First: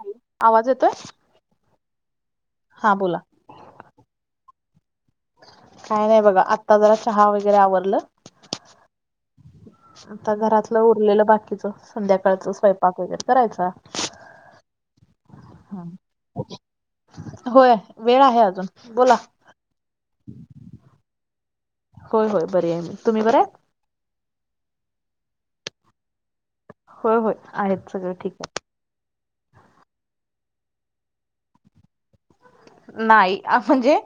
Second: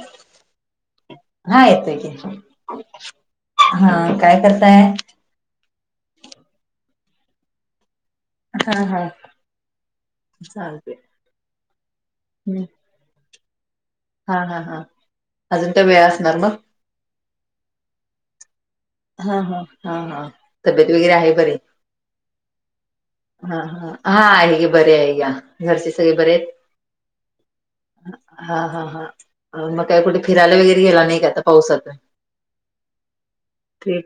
Hello आवाज येतोय. हा येतोय क हा बोला हा काय करताय - काय नाही बघा आत्ता जरा चहा वगैरे आवरलं! हा- हा आता घरातलं चालते उरलेलं बाकीच संध्याकाळच हम्म स्वयंपाक वगैरे करायचा - हा हा हा अजून तर वेळ असणार मग - होय वेळ आहे अजून बोला, ! हा हा हा हा तब्येत वगैरे आहे बर - होय- होय बरी आहे मी तुम्ही बर आहे. हा आहे की बरे आहे की घरचे सगळे बरे आहेत. होय -होय आहेत सगळं ठीक हा आहे. हा हा. मग काही कुठे फिरायला वगैरे गेला नाही का आता पावसाच नाही म्हणजे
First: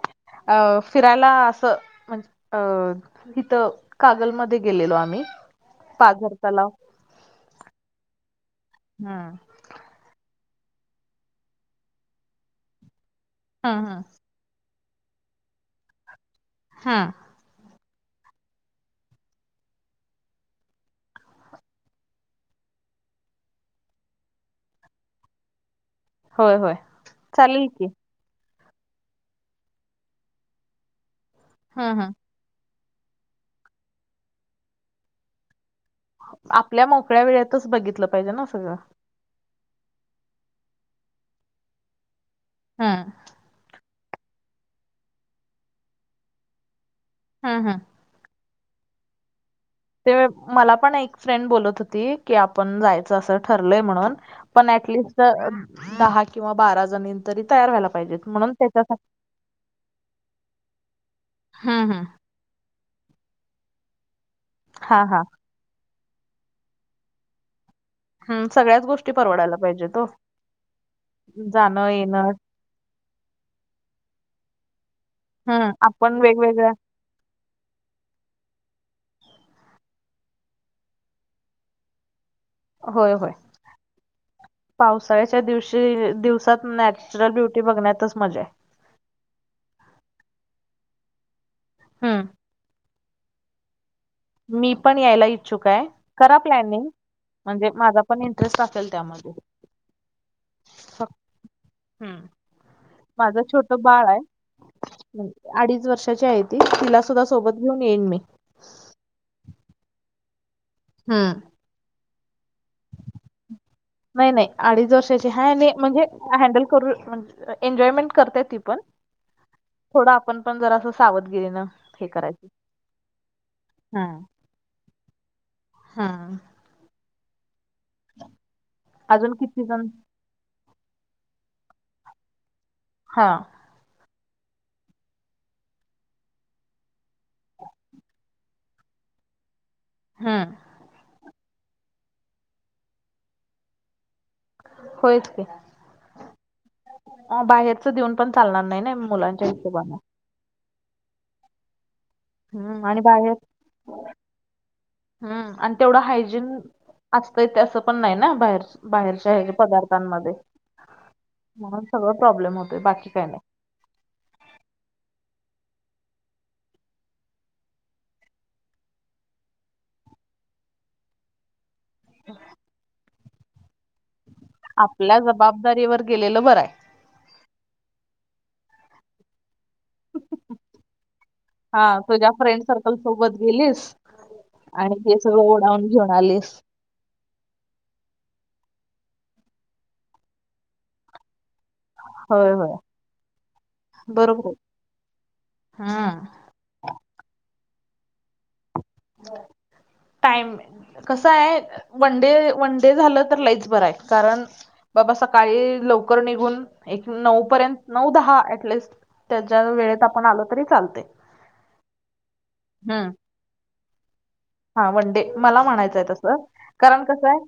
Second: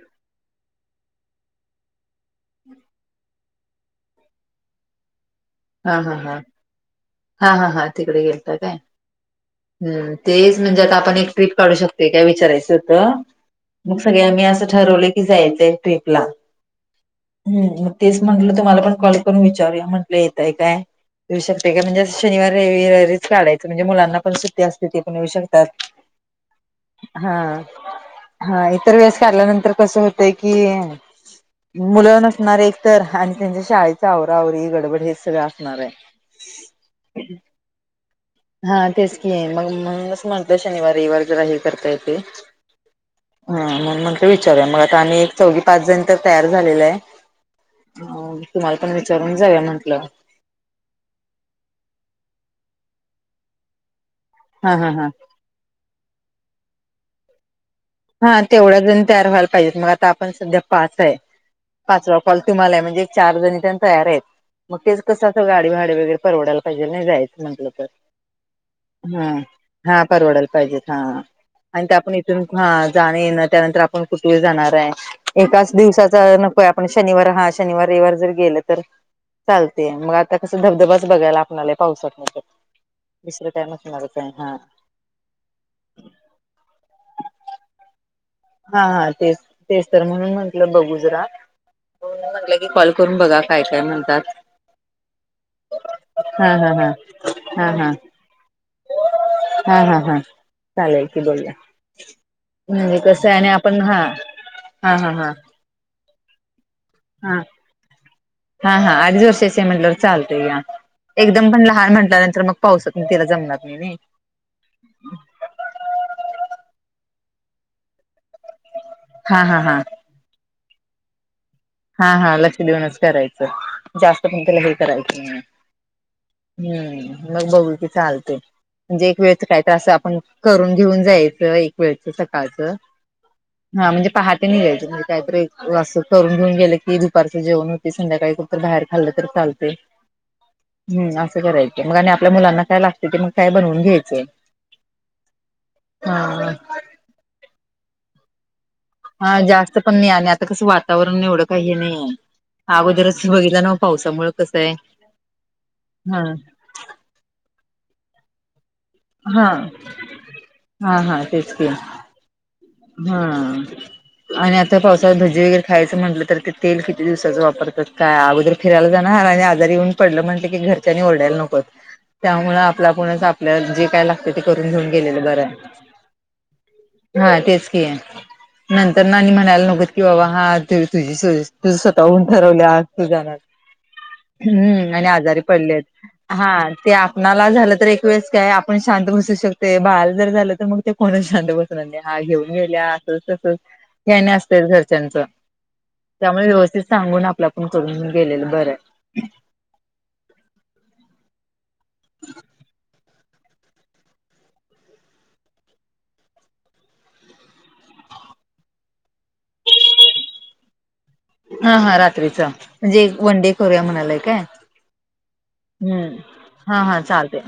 अ फिरायला असं म्हणजे अ इथं कागलमध्ये गेलेलो आम्ही हा हा पाझर हा तलाव हा हा हा तिकडे गेलता काय? हम्म हम्म तेच म्हणजे आता आपण एक ट्रीप काढू शकते काय विचारायचं होतं. हम्म मग हम्म सगळ मी असं ठरवले की जायचंय ट्रीपला हम. हम् मग तेच म्हंटलं तुम्हाला पण कॉल करून विचारूया म्हंटलं येतय काय? येऊ शकते का म्हणजे शनिवार रहिवारीच काढायचं म्हणजे मुलांना पण सुट्टी असते ते पण येऊ शकतात. होय होय हा. चालेल की हा इतर व्यास काढल्यानंतर कसं होतय की हम्म हम्म मुलं न असणार एक तर आणि त्यांच्या शाळेच आवरावरी गडबड हे सगळं असणार आहे. आपल्या मोकळ्या वेळेतच बघितलं पाहिजे ना! सगळं हा तेच की आहे मग मणून म्हणतय शनिवार रवार जरा हे करता येत. हम्म हा मण म्हटलं विचारूया मग आता आम्ही एक चौघी पाच जण तर तयार झालेला आहे. हा हा. तुम्हाला पण विचारून जाऊया म्हंटलं. ते मला पण एक फ्रेंड बोलत होती की आपण जायचं असं ठरलंय म्हणून पण हा हा हा टलिस्ट दहा किंवा बारा जणी तरी तयार व्हायला. पाहिजेत हा म्हणून तेवढ्या जण त्याच्यासाठी तयार व्हायला पाहिजेत मग आता आपण सध्या पाच आहे हम्म हम्म पाच वा. तुम्हाला म्हणजे चार जणी त्यां तयार आहेत मग तेच हा हा कसंं गाडी भाडे वगैरे परवडायला त्याजे नाही जायचं म्हटलं तर हम्म सगळ्याच गोष्टी हम परवडायला पाहिजेत हा ओ परवडायला पाहिजेत हा आणि जाणं ते आपण येणं इथून हा जाण ना त्यानंतर आपण कुठे जाणार आहे एकाच हम्म आपण दिवसाचा नको वेगवेगळ्या आपण शनिवार हा शनिवार रविवार जर गेलं तर- - चालते मग आता कसं धबधबाच बघायला आपल्याला पाऊसात नाही. होय होय तिसरं काही नसणारे पण ह. पावसाळ्याच्या दिवशी दिवसात नॅचरल ब्युटी बघण्यातच मजा आहे. हा हा तेच तेच तर म्हणून म्हंटलं बघुज हम्म म्हटलं की कॉल करून बघा काय काय म्हणतात. मी पण यायला इच्छुक आहे करा हा हा हा प्लॅनिंग हा म्हणजे हा माझा पण इंटरेस्ट असेल त्यामध्ये हा हा हा चालेलय फक्त- की बोलया. हम्म म्हजे कस आहे माझं आणि आपण छोटं हा बाळ आहे हा हा हा. अडीच वर्षाची आहे ती तिला सुद्धा हा सोबत घेऊन येईन मी हा हा अडीच वर्षाचे म्हटलंवर चालतय या हम्म एकदम ण लहान म्हटल्यानंतर मग पाऊसात तिला जमनात नाही. नाही नाही अडीच वर्षाची हा आणि म्हणजे हॅडल करू. एन्जॉयमेंट करता ती पण हा हा हा. थोडं आपण पण जरा असं सावधगिरीन हा हा लक्ष देऊनच करायचं जास्त हम्म पण त्याला हे करायचं नाही. हम्म हम्म मग बघू की चालते म्हणजे एक अजून वेळच काही किती जण तास आपण करून घेऊन जायचं एक वेळच सकाळचं. हा. हा म्हणजे पाहते नाही घ्यायचे म्हणजे कायतरी असं करून घेऊन गेलं की दुपारचं जेवण होती संध्याकाळी खूप बाहेर खाल्लं तर चालते्. हम्म कराय मग आणि आपल्या मुलांना काय लागते ते मग काय बनवून घ्यायचं. होयच की हा अ बाहेरच देऊन पण चालणार नाही ना हा मुलांच्या जास्त पण हिशोबानं नाही आणि आता कसं वातावरण एवढं काही नाही हम्म आणि अगोदरच बाहेर बघितला ना पावसामुळे कस आहे हा असतं इथ असं पण नाही ना बाहेर बाहेरच्या हा हे पदार्थांमध्ये हा हा तेच की म्हणून सगळ प्रॉब्लेम होत हा आणि आता पावसात भजी वगैरे खायचं म्हटलं तर ते तेल किती दिवसाच वापरतात काय अगोदर फिरायला जाणार ह आणि आजारी येऊन पडलं म्हटलं की घरच्यां ओरडायला नकोत त्यामुळ आपला पणच आपल्या जे काय लागते ते करून घेऊन आपल्या गेलेलं बरं जबाबदारीवर गेलेलं बरं आहे हा तेच की आहे नंतर ना म्हणायला नको कि बाबा हा तुझी तुझ हा स्वतःहऊन तुझ्या फ्रेंड ठरवल्या सर्कल तु सोबत जाणार गेलीस हम्म आणि ते आजारी सगळं पडले ओढावून घेऊन आहेत आलीस हा ते आपणाला झालं तर एक वेळेस काय आपण शांत बसू शकते बाळा जर झालं तर मग ते कोणा शांत बसणार नाही हा घेऊन होय होय गेल्या असं तसं हे आणि बरोबर असते घरच्यांच आहे हम्म त्यामुळे व्यवस्थित सांगून आपलं आपुन करून घेऊन गेलेल बर आहे टाईम कसं हाय वन डे वन डे झालं तर लईच बरं आहे कारण बाबा सकाळी लवकर निघून एक नऊ पर्यंत नऊ दहा ऍटलिस्ट ते ज्या वेळेत आपण आलो तरी चालते हा हा रात्रीचं म्हणजे हम्म वन डे करूया म्हणालाय काय हा वनडे मला म्हणायचंय हम्म तसं हा हा कारण कसं हाय चालतय.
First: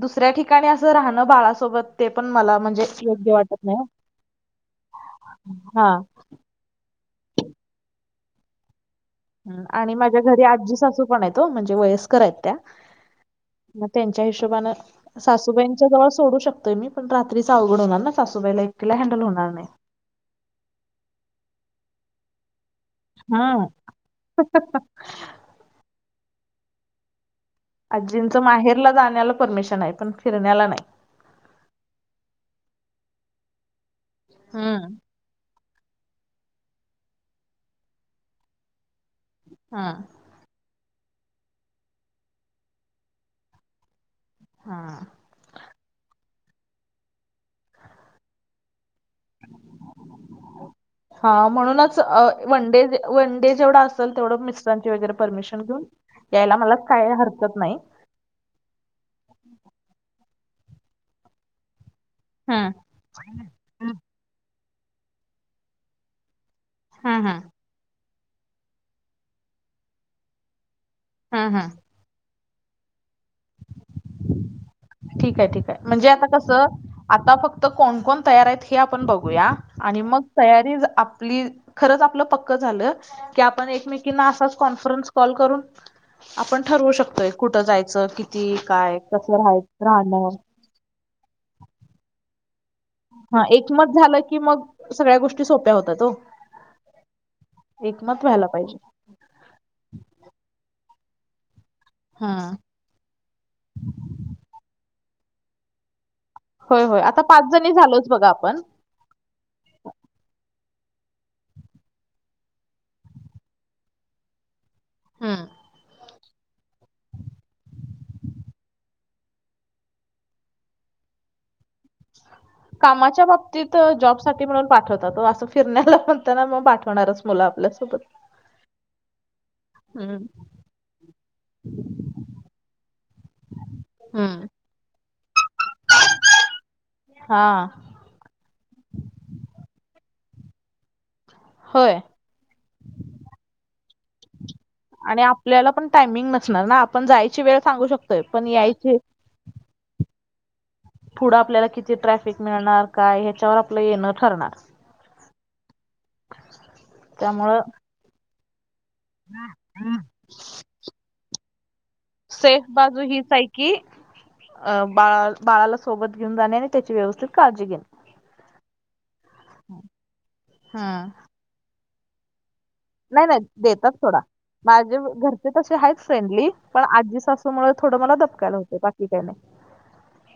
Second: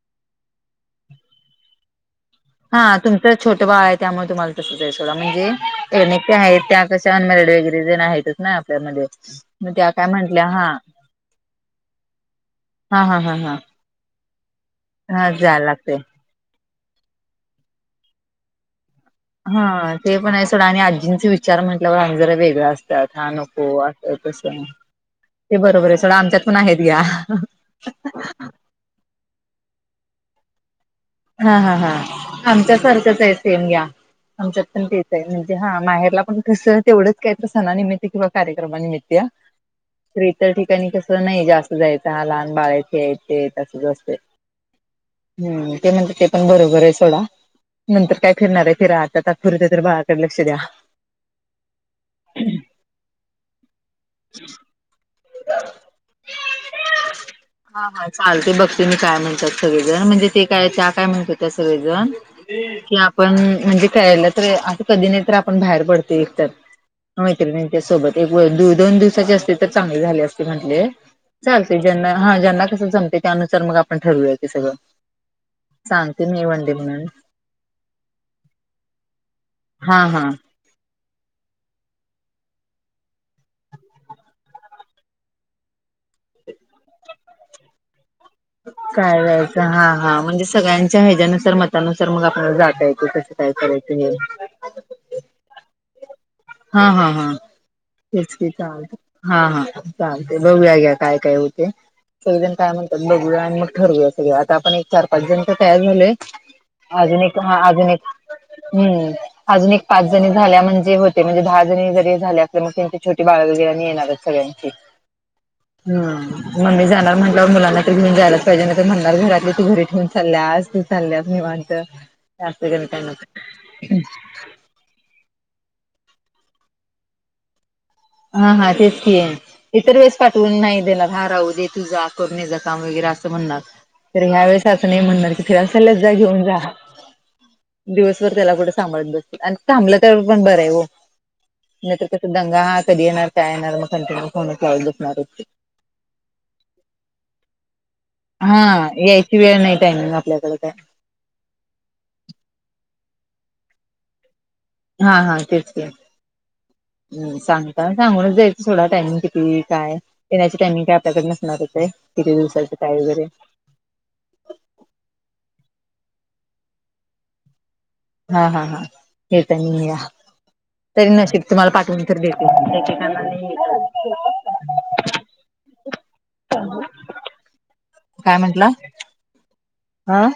दुसऱ्या ठिकाणी असं राहणं बाळासोबत ते पण मला हा म्हणजे योग्य तुमचं वाटत छोटं नाही बाळ हो. आहे त्यामुळे तुम्हाला तसंच आहे सोडा म्हणजे हा ते आहेत त्या [inaudible] वगैरे जण आहेतच ना आपल्यामध्ये हं मग त्या आणि काय माझ्या घरी म्हंटल्या हा आजी सासू पण आहेत ओ म्हणजे वयस्कर आहेत त्या हा हा हा हा मग त्यांच्या हिशोबनें हा जायला सासूबाईंच्या लागतय. जवळ सोडू शकतोय मी पण रात्री सावड होणार ना सासूबाईलाकडे हँडल होणार हा नाही. ते पण आहे सोडं आणि आजींचे विचार म्हटल्यावर आम् जरा वेगळां असत [inaudible] हां नको अस तसं ते बरोबर आहे सोडा आमच्यात पण आहेत घ्या आजींचं माहेरला जाण्याला परमिशन आहे पण फिरण्याला नाही हा हा हा आमच्यासारखंच आहे सेम घ्या आमच्यात पण हम्म ते म्हणजे हा माहेरला पण कसं तेवढंच काय तर सणानिमित्त किंवा कार्यक्रमानिमित्त हा इतर ठिकाणी कस नाही जास्त जायचं हा लहान बाळ हाय हे हाय ते हाय असंच असतय हा हम् ते म्हणते पण बरोबर आहे सोडा नंतर काय फिरणार आहे फिरा आता तात्पुरते तर बाळाकडे लक्ष द्या हा म्हणूनच वनडे वनडे जेवढा असेल तेवढं मिस्टराची वैगेरे पर परमिशन घेऊन यायला मला काय हरकत नाही हा हा चालते बघते मी काय म्हणतात सगळेजण म्हणजे ते काय त्या काय म्हणत होत्या सगळेजण हम्म कि आपण म्हणजे हम्म कळलं तर असं कधी नाही तर आपण बाहेर पडतो एकतर हम्म मैत्रिणींच्या सोबत एक दोन दिवसांची असते तर चांगली झाली असती म्हटले हम्म चालत हम्म. ज्यांना हा ज्यांना कसं जमते त्यानुसार मग आपण ठरवूया की सगळं ठीक आहे ठीक आहे म्हणजे सांगते आता मी वन कसं डे म्हणून आता फक्त कोण कोण तयार आहेत हे आपण बघूया हा आणि मग हा तयारी आपली खरंच आपलं पक्क झालं की आपण एकमेकींना असाच कॉन्फरन्स कॉल करून आपण ठरवू शकतोय कुठं जायचं कि काय जायचं हा हा म्हणजे सगळ्यांच्या हज्यानुसार मतानुसार मग आपल्याला जाता येते कसं हा काय एकमत करायचं हे. झालं की मग सगळ्या गोष्टी सोप्या होतात ओ हा हा हा एकमत तेच व्हायला की पाहिजे चालत हा हा चालतय बघूया घ्या काय काय होत सगळेजण हम्म काय म्हणतात बघूया आणि मग ठरवूया सगळं आता आपण एक चार पाच जणी तर तयार झालोय होय होय अजून आता एक पाच हा जणी अजून झालोच एक बघा आपण हम्म अजून एक पाच जणी झाल्या म्हणजे ते म्हणजे दहा जणी जरी झाले असले मग त्यांचे छोटी बाळ वगैरे येणारच सगळ्यांची हा हं मम्मी जाणार म्हटल्यावर मुलांना तरी घेऊन जायलाच पाहिजे ना म्हणणार घरातली ती घरी ठेवून चालल्यास चालल्यास निवांत [inaudible] कामाच्या बाबतीत जॉब साठी म्हणून पाठवतात ओ असं फिरण्या म्हणता ना मग पाठवणारच मुलं आपल्यासोबत हा हा तेच की इतर वेळेस हम्म पाठवून नाही देणार हा राहू दे तु जा करून येजा काम वगैरे असं म्हणणार [inaudible] तर ह्या वेळेस असं नाही म्हणणार की फिरायला चालल्यास जा घेऊन जा हा दिवसभर त्याला कुठे सांभाळत बसतील आणि थांबलं त्यावर पण बरं आहे हो होय नाहीर कस दंगा हा कधी येणार काय येणार मग कंटिन्युस होण्याची आवड बसणार आणि आपल्याला पण टायमिंग नसणार ना आपण जायची वेळ सांगू शकतो हा यायची वेळ नाही टायमिंग आपल्याकडे का पुढं आपल्याला किती ट्रॅफिक मिळणार काय ह्याच्यावर आपलं येणं ठरणार हा हा तेच घ् त्यामुळं सांगता सांगूनच जायच थोडा टायमिंग किती काय येण्याची टायमिंग काय आपल्याकडे नसणारच आहे किती सेफ दिवसाचं काय बाजू वगैरे हीच आहे की बाळा बाळाला सोबत घेऊन जाणे आणि त्याची व्यवस्थित काळजी घेणे हा हा हा हे तर नाही या हा तरी नशिक तुम्हाला पाठवून तर भेटे नाही नाही देतात थोडा माझे घरचे तसे आहेतच फ्रेंडली पण आजी सासूमुळे थोडं मला धपकायला होतें बाकी काही [inaudible] आह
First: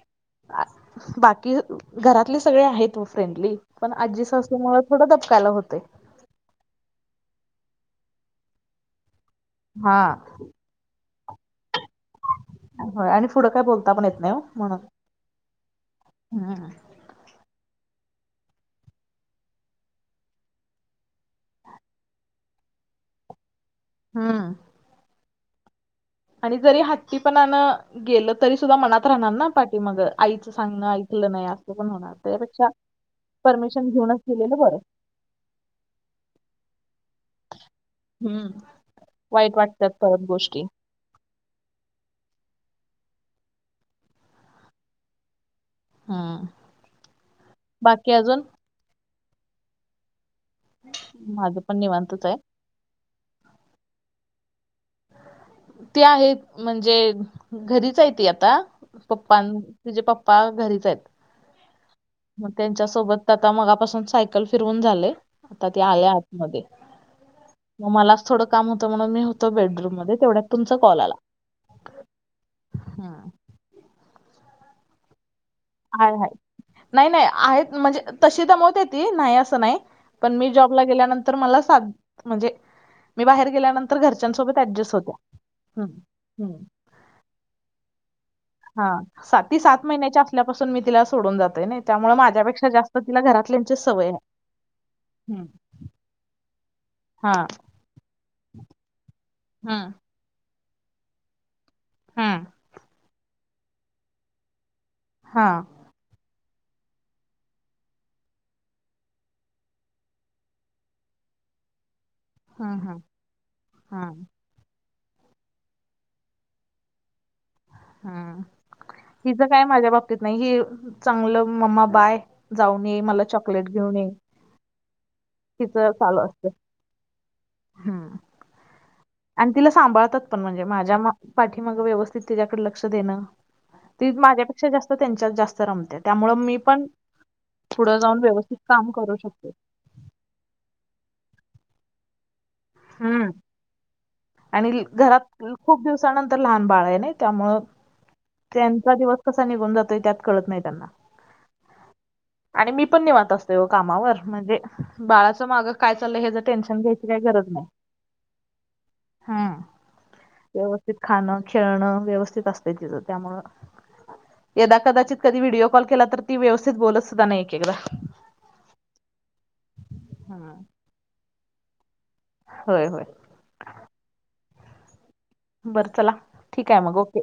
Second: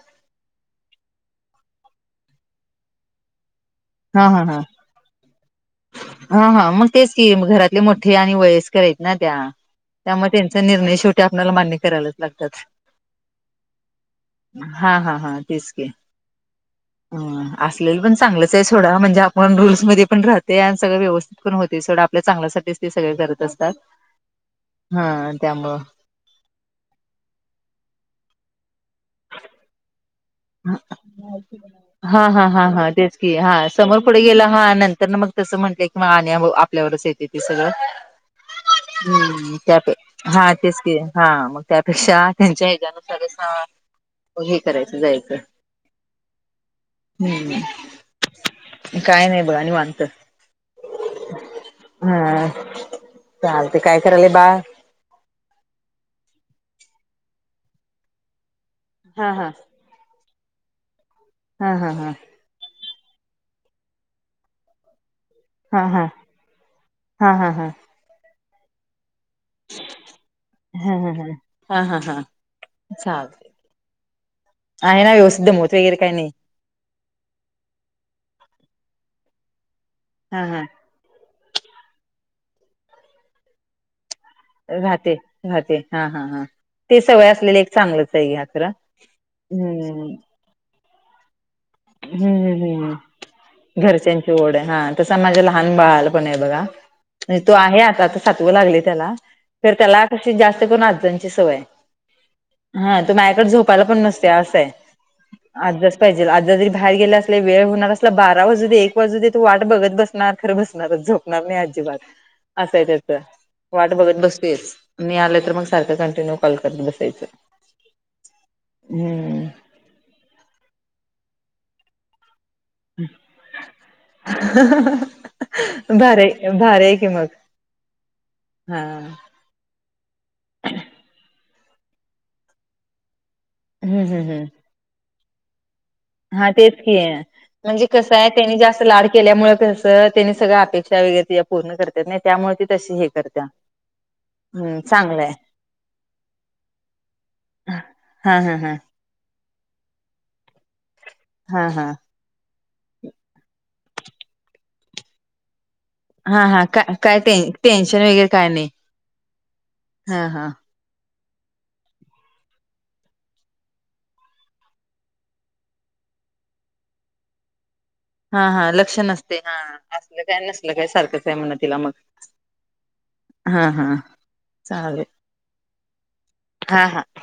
बाकी घरातले सगळे आहेत फ्रेंडली पण आज्जी हा हा हा सासूमुळं थोडं दबकायला होतंय हा हा मग तेच की घरातले मोठे आणि वयस्कर आहेत ना त्या हा त्यामुळे निर्णय शेवटी आपल्याला मान्य करायलाच लागत्यात होय आणि पुढं काय बोलता पण येत नाही म्हणून हा हा हा तेच की हम् ह असलेलं पण चांगलंच आहे थोडा म्हणजे आपण रूल्समध्येध्ये पण राहते आणि सगळं व्यवस्थित ण होते सडं आपल्या चांगल्यासाठीठीच ते सगळे करत असतात हा हा त्यामुळं आणि जरी हात्टी पण गेलं तरी सुद्धा मनात राहणार ना पाठीी मग हा हा हा त्यापेक्षा हा तेच की हा परमिशन समोर पुढे घेऊनच गेला गेलेलं हा बरं. नंतर मग तसं म्हटलंय की मग आणि आपल्यावरच येते सगळं हम्म. वाईट हम्म त्या वाटतात प परत हा गोष्टी. तेच हा मग त्यापेक्षा त्यांच्या हच्याानुसार असं हे करायचं जायचं हम्म. बाकी अजून हम्म काय नाही बघ आणि मानत माझं पण निवांतच आहे हम चालतय काय करायल बा ते आहेत म्हणजे घरीच आहे त आता हा पप्प हा तिझे पप्पा घरीच आहेत हा हा हा मग त्यांच्यासोबत आता मगापासून सायकल फिरवून झाले आता ते हा हा आल्या आतमध्येध्ये हा हा हा हा मग मला थोडं काम होत म्हणून मी होतो बेडरूमध्ये तेव्या तुमचा कॉल आला हा हा हा हा ग हम्म. आहेय ना व्यवस्थध मो हय हय नाही नाही आहेत म्हणजे तशी दमत येती नाही असं नाही पण हा मी हा जॉबला गेल्यानंतर मला साध्य म्हणजे मी बाहेर गेल्यानंतर तर घरच्यांसोबत ऍडजस्ट राहते राहते हा हा हा होत्या ते सगळं असलेले एक चांगलंच आहे खरं हा सी सात हम्म महिन्याच्या असल्यापासून मी तिला सोडून जातय ना त्यामुळे माझ्यापेक्षा हम्म जास्त तिला घरातल्यांची हम् सवय घरच्यांची ओढ आहे हा तस माझा हम्म. लहान पण बा हा म्हे तो आहे आ सव लागली त्या हम्म. त्याला अशी जास्त करण आजांची सवय हम्म. हा तू मायाकडे झोपायला पण नसते असंय. हा अ्याच पाहिजे अ बाहेर गेले असले वेळ होणार असला बारा वाजू एक वाजू तू वाट बघत बसणार खरं बसणारच झोपणार नाही अजिबात हम्म. असाय हम्म. त्याच वाट बघत हम्म. बसतेयच मी आलं तर मग सारखं कंटिन्यू कॉल करत बसायचं हम् हिचं हम्म काय माझ्या बाबतीत नाही हि चांगलं मम्मा बाय, जाऊन येे मला चॉकलेट घेऊन ये तिचं चालू भार असतं. भार कि मग हम्म. हा आणि तिला सांभाळतात पण म्हणजे माझ्या पाठी मग व्यवस्थित तिच्याकडे लक्ष देणं. हम्म ती हम्म हम्म माझ्यापेक्षा जास्त त्यांच्यात जास्त रमते त्यामुळं हा मी तेच पण की आहे म्हणजे पुढं कसं जाऊन आहे त्यानी व्यवस्थित जास्त काम लाड करू शकते. केल्यामुळे कस. त्यानी सगळ्या अपेक्षा वगर पूर्ण करतात नाही त्यामुळे त तशी हे हम्म. करत. आणि घरात खूप दिवसानंतर लहान बाळ आहे नाही त्यामुळ. हा हा हा त्यांचा दिवस कसा निघून जातोय त्यात कळत नाही त्यांना. हा हा. आणि मी पण निेवात असतेो व कामावर म्हणजे बाळाच माग. हा हा का काय टेन्शन वगैरे काय नाही हा हा. खां खेळणं व्यवस्थित असते तिथ. त्यामु यदा कदाचित कधी व्हिडिओ कॉल केला तर ती व्यवस्थित बोलत सुद्धा नाही एकदा. हा हा लक्ष नसते हा असलं काय नसल काय सारखंच आहे म्हणणा तिला मग. होय होय, हा हा चाले बरं चला ठीक आहे मग ओके,